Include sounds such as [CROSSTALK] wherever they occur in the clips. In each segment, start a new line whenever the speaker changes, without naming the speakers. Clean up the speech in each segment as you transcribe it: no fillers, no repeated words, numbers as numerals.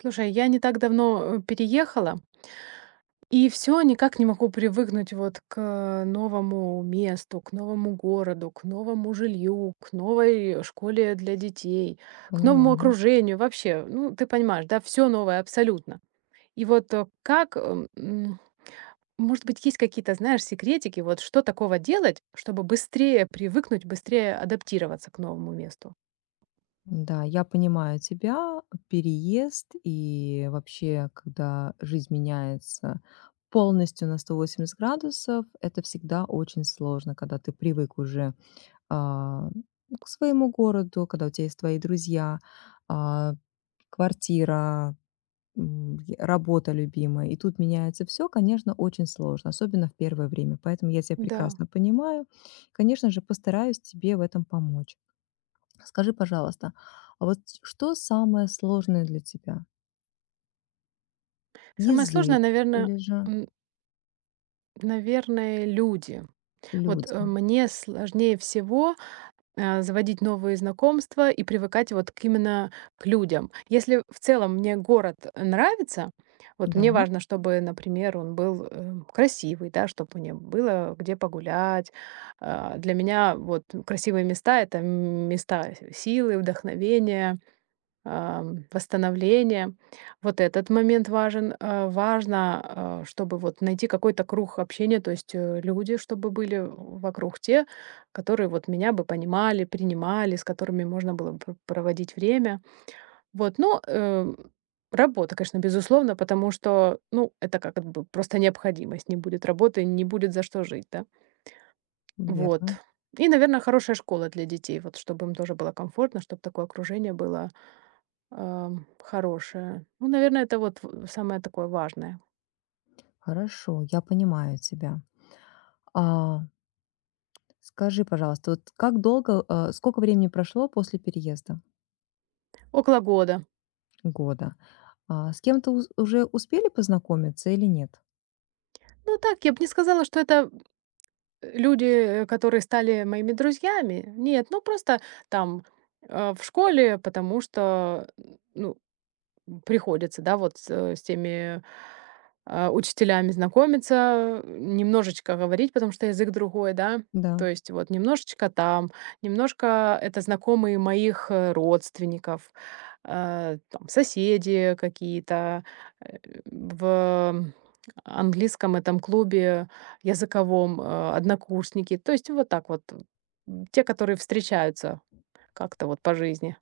Слушай, я не так давно, переехала, и все никак не могу привыкнуть вот к новому месту, к новому городу, к новому жилью, к новой школе для детей, к новому
Понимаю.
окружению. Вообще, ну, ты понимаешь, да, все новое абсолютно. И вот, может быть, есть какие-то, знаешь, секретики, вот что такого делать, чтобы быстрее привыкнуть, быстрее адаптироваться к новому месту?
Да, я понимаю тебя. Переезд и вообще, когда жизнь меняется полностью на 180 градусов, это всегда очень сложно, когда ты привык уже а, к своему городу, когда у тебя есть твои друзья, а, квартира, работа любимая. И тут меняется все, конечно, очень сложно, особенно в первое время. Поэтому я тебя
Да.
прекрасно понимаю. Конечно же, постараюсь тебе в этом помочь. Скажи, пожалуйста, а вот что самое сложное для тебя?
Самое сложное,
Язык
наверное,
или же
наверное, люди. Вот,
люди?
мне сложнее всего, заводить новые знакомства и привыкать вот к именно к людям. Если в целом мне город нравится, вот
Да,
мне важно, чтобы, например, он был, красивый, да, чтобы мне было где погулять. А, для меня вот красивые места — это места силы, вдохновения, восстановление. Вот этот момент важен. А, важно, чтобы вот найти какой-то круг общения, то есть люди, чтобы были вокруг те, которые вот меня бы понимали, принимали, с которыми можно было бы проводить время. Вот, но работа, конечно, безусловно, потому что, ну, это как бы просто необходимость. Не будет работы, не будет за что жить, да? Вот.
верно.
И, наверное, хорошая школа для детей, вот чтобы им тоже было комфортно, чтобы такое окружение было хорошее. Ну, наверное, это вот в самое такое важное.
Хорошо, я понимаю тебя. А, Скажи, пожалуйста, вот как долго, сколько времени прошло после переезда?
Около года.
Года. А с кем-то уже успели познакомиться или нет?
Ну так, я бы не сказала, что это люди, которые стали моими друзьями. Нет, ну просто там, в школе, потому что, ну, приходится, да, вот с теми, учителями знакомиться, немножечко говорить, потому что язык другой, да. То
Да.
есть вот немножечко там, немножко это знакомые моих, родственников, там соседи какие-то. Э, в английском этом клубе языковом, однокурсники. То есть вот так вот, те, которые встречаются как-то вот по жизни.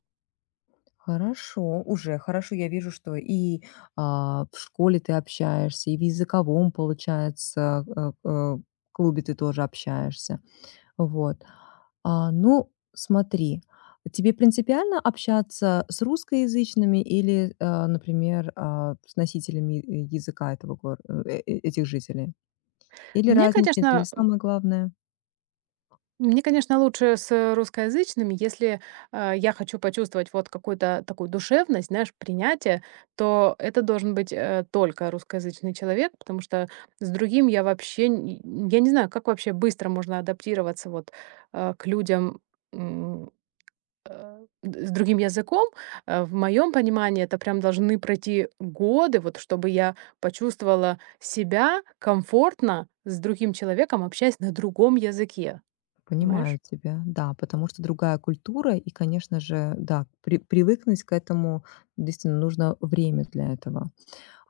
Хорошо, уже хорошо. Я вижу, что и в школе ты общаешься, и в языковом, получается, э, э, клубе ты тоже общаешься. Вот. Ну, смотри, тебе принципиально общаться с русскоязычными или, например, с носителями я языка этого этих жителей? Или
Мне,
разница это или
конечно
самое главное?
Мне, конечно, лучше с русскоязычными. Если, я хочу почувствовать вот какую-то такую душевность, знаешь, принятие, то это должен быть, только русскоязычный человек, потому что с другим я вообще не я не знаю, как вообще быстро можно адаптироваться вот, к людям, м, э, д с другим языком. В моем понимании это прям должны пройти годы, вот чтобы я почувствовала себя комфортно с другим человеком, общаясь на другом языке. Понимаешь?
Понимаю тебя, да, потому что другая культура, и, конечно же, да, привыкнуть к этому действительно нужно время для этого.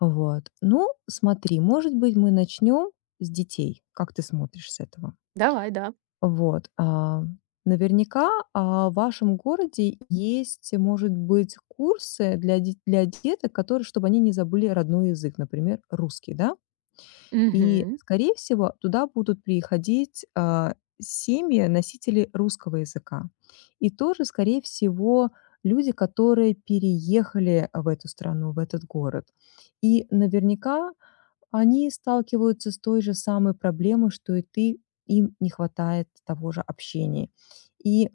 Вот. Ну, смотри, может быть, мы начнем с детей. Как ты смотришь с этого?
Давай, да.
Вот. Наверняка в вашем городе есть, может быть, курсы для деток, которые, чтобы они не забыли родной язык, например, русский, да? И,
Мгм.
скорее всего, туда будут приходить семьи носителей русского языка. И тоже, скорее всего, люди, которые переехали в эту страну, в этот город. И наверняка они сталкиваются с той же самой проблемой, что и ты, им не хватает того же общения. И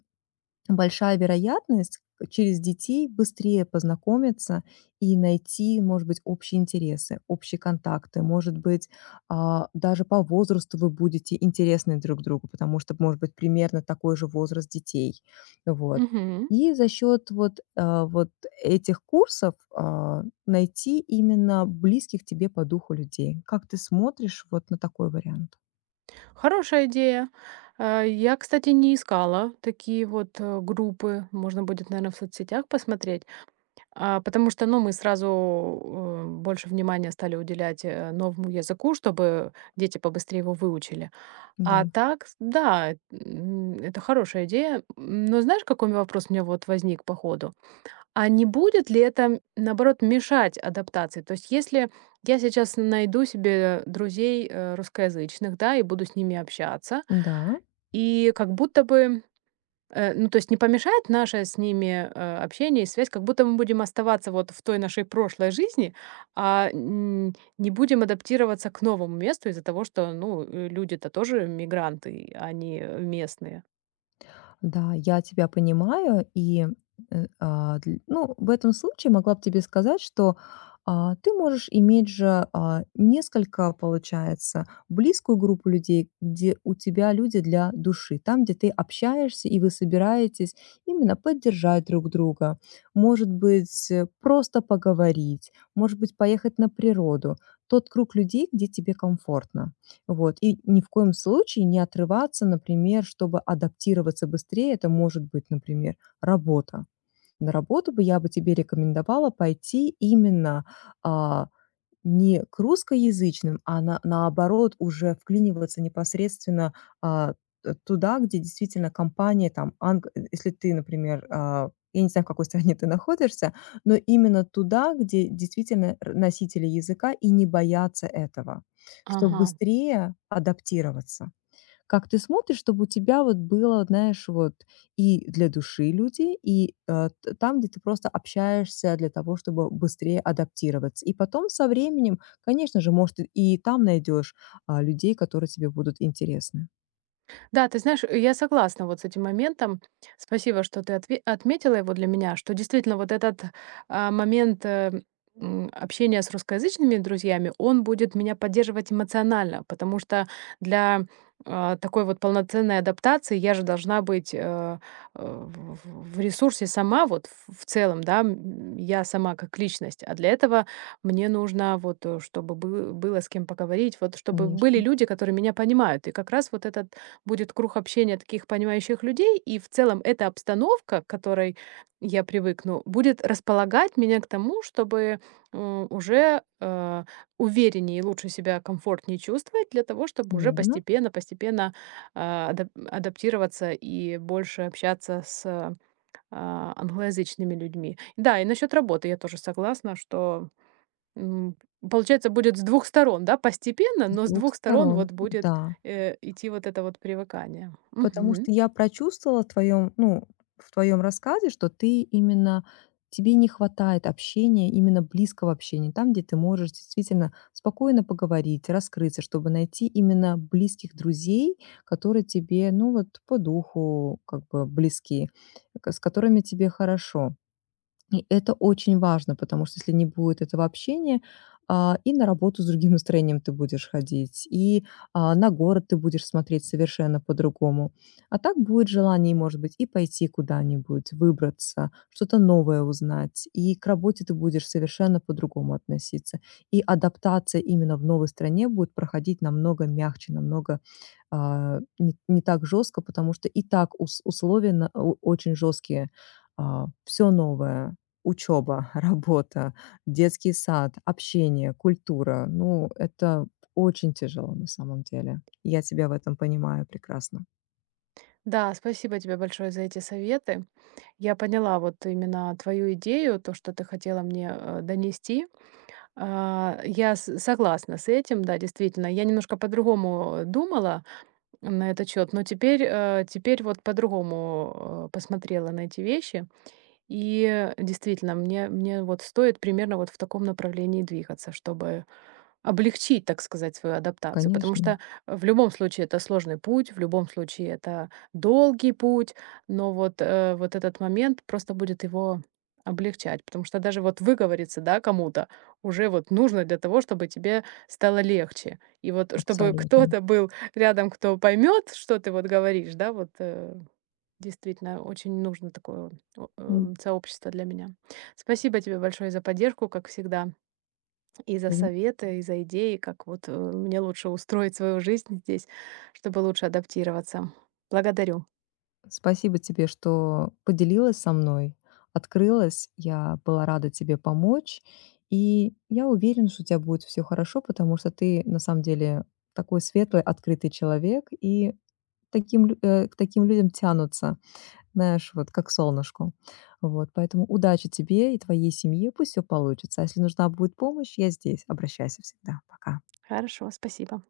большая вероятность через детей быстрее познакомиться и найти, может быть, общие интересы, общие контакты. Может быть, даже по возрасту вы будете интересны друг другу, потому что, может быть, примерно такой же возраст детей. Вот.
Мгм.
И за счет вот, вот этих курсов найти именно близких тебе по духу людей. Как ты смотришь вот на такой вариант?
Хорошая идея. Я, кстати, не искала такие вот, группы. Можно будет, наверное, в соцсетях посмотреть. А, потому что, ну, мы сразу, больше внимания стали уделять, новому языку, чтобы дети побыстрее его выучили.
Да.
А так, с да, это хорошая идея. М, но знаешь, какой вопрос у меня вот возник по ходу? А не будет ли это, наоборот, мешать адаптации? То есть если я сейчас найду себе друзей, русскоязычных, да, и буду с ними общаться,
Да.
и как будто бы, ну, то есть не помешает наше с ними, общение и связь, как будто мы будем оставаться вот в той нашей прошлой жизни, не будем адаптироваться к новому месту из-за того, что, ну, люди-то тоже мигранты, и они местные.
Да, я тебя понимаю, и, ну, в этом случае могла бы тебе сказать, что ты можешь иметь же несколько, получается, близкую группу людей, где у тебя люди для души, там, где ты общаешься и вы собираетесь именно поддержать друг друга, может быть, просто поговорить, может быть, поехать на природу, тот круг людей, где тебе комфортно. Вот. И ни в коем случае не отрываться, например, чтобы адаптироваться быстрее. Это может быть, например, работа. На работу бы я бы тебе рекомендовала пойти именно а, не к русскоязычным, а на наоборот уже вклиниваться непосредственно, а, т туда, где действительно компания если ты, например, я не знаю, в какой стране ты находишься, но именно туда, где действительно р носители языка и не боятся этого, чтобы
Ага.
быстрее адаптироваться. Как ты смотришь, чтобы у тебя вот было, знаешь, вот и для души люди, и там, где ты просто общаешься для того, чтобы быстрее адаптироваться. И потом со временем, конечно же, может, и там найдешь людей, которые тебе будут интересны.
Да, ты знаешь, я согласна вот с этим моментом. Спасибо, что ты отметила его для меня, что действительно вот этот момент общения с русскоязычными друзьями, он будет меня поддерживать эмоционально, потому что для такой вот полноценной адаптации я же должна быть в в ресурсе сама вот в целом, да, я сама как личность, а для этого мне нужно вот, чтобы было с кем поговорить, вот чтобы были
Конечно,
люди, которые меня понимают. И как раз вот этот будет круг общения таких понимающих людей, и в целом эта обстановка, к которой я привыкну, будет располагать меня к тому, чтобы, м, уже, э, увереннее и лучше себя комфортнее чувствовать для того, чтобы уже
верно.
постепенно постепенно, адаптироваться и больше общаться с, англоязычными людьми. Да, и насчет работы я тоже согласна, что М, получается, будет с двух сторон, да, постепенно,
С
но с
двух
двух сторон
сторон,
вот будет,
да.
идти вот это вот привыкание.
Потому
Мгм.
что я прочувствовала в твоем ну, в твоём рассказе, что ты именно тебе не хватает общения, именно близкого общения, там, где ты можешь действительно спокойно поговорить, раскрыться, чтобы найти именно близких друзей, которые тебе, ну, вот по духу как бы близки, с которыми тебе хорошо. И это очень важно, потому что если не будет этого общения, и на работу с другим настроением ты будешь ходить, и на город ты будешь смотреть совершенно по-другому. А так будет желание, может быть, и пойти куда-нибудь, выбраться, что-то новое узнать, и к работе ты будешь совершенно по-другому относиться. И адаптация именно в новой стране будет проходить намного мягче, намного не так жестко, потому что и так условия очень жесткие, все новое, учеба, [LAUGHS] работа, детский сад, общение, культура. Ну, это очень тяжело на самом деле. Я тебя в этом понимаю прекрасно.
Да, спасибо тебе большое за эти советы. Я поняла вот именно твою идею, то, что ты хотела мне, донести. Я с согласна с этим, да, действительно. Я немножко по-другому думала на этот счет, но теперь, теперь вот по-другому, посмотрела на эти вещи. И действительно, мне вот стоит примерно вот в таком направлении двигаться, чтобы облегчить, так сказать, свою адаптацию. Потому что
Конечно,
в любом случае это сложный путь, в любом случае это долгий путь, но вот, вот этот момент просто будет его облегчать. Потому что даже вот выговориться, да, кому-то уже вот нужно для того, чтобы тебе стало легче. И вот чтобы
абсолютно.
кто-то был рядом, кто поймет, что ты вот говоришь, да, вот. Действительно, очень нужно такое о
М,
сообщество для меня. Спасибо тебе большое за поддержку, как всегда, и за
ты зна
советы, и за идеи, как вот, мне лучше устроить свою жизнь здесь, чтобы лучше адаптироваться. Благодарю.
Спасибо тебе, что поделилась со мной, открылась. Я была рада тебе помочь. И я уверена, что у тебя будет все хорошо, потому что ты на самом деле такой светлый, открытый человек, и к таким людям тянутся. Знаешь, вот как солнышку. Вот, поэтому удачи тебе и твоей семье, пусть все получится. А если нужна будет помощь, я здесь. Обращайся всегда. Пока.
Хорошо, спасибо.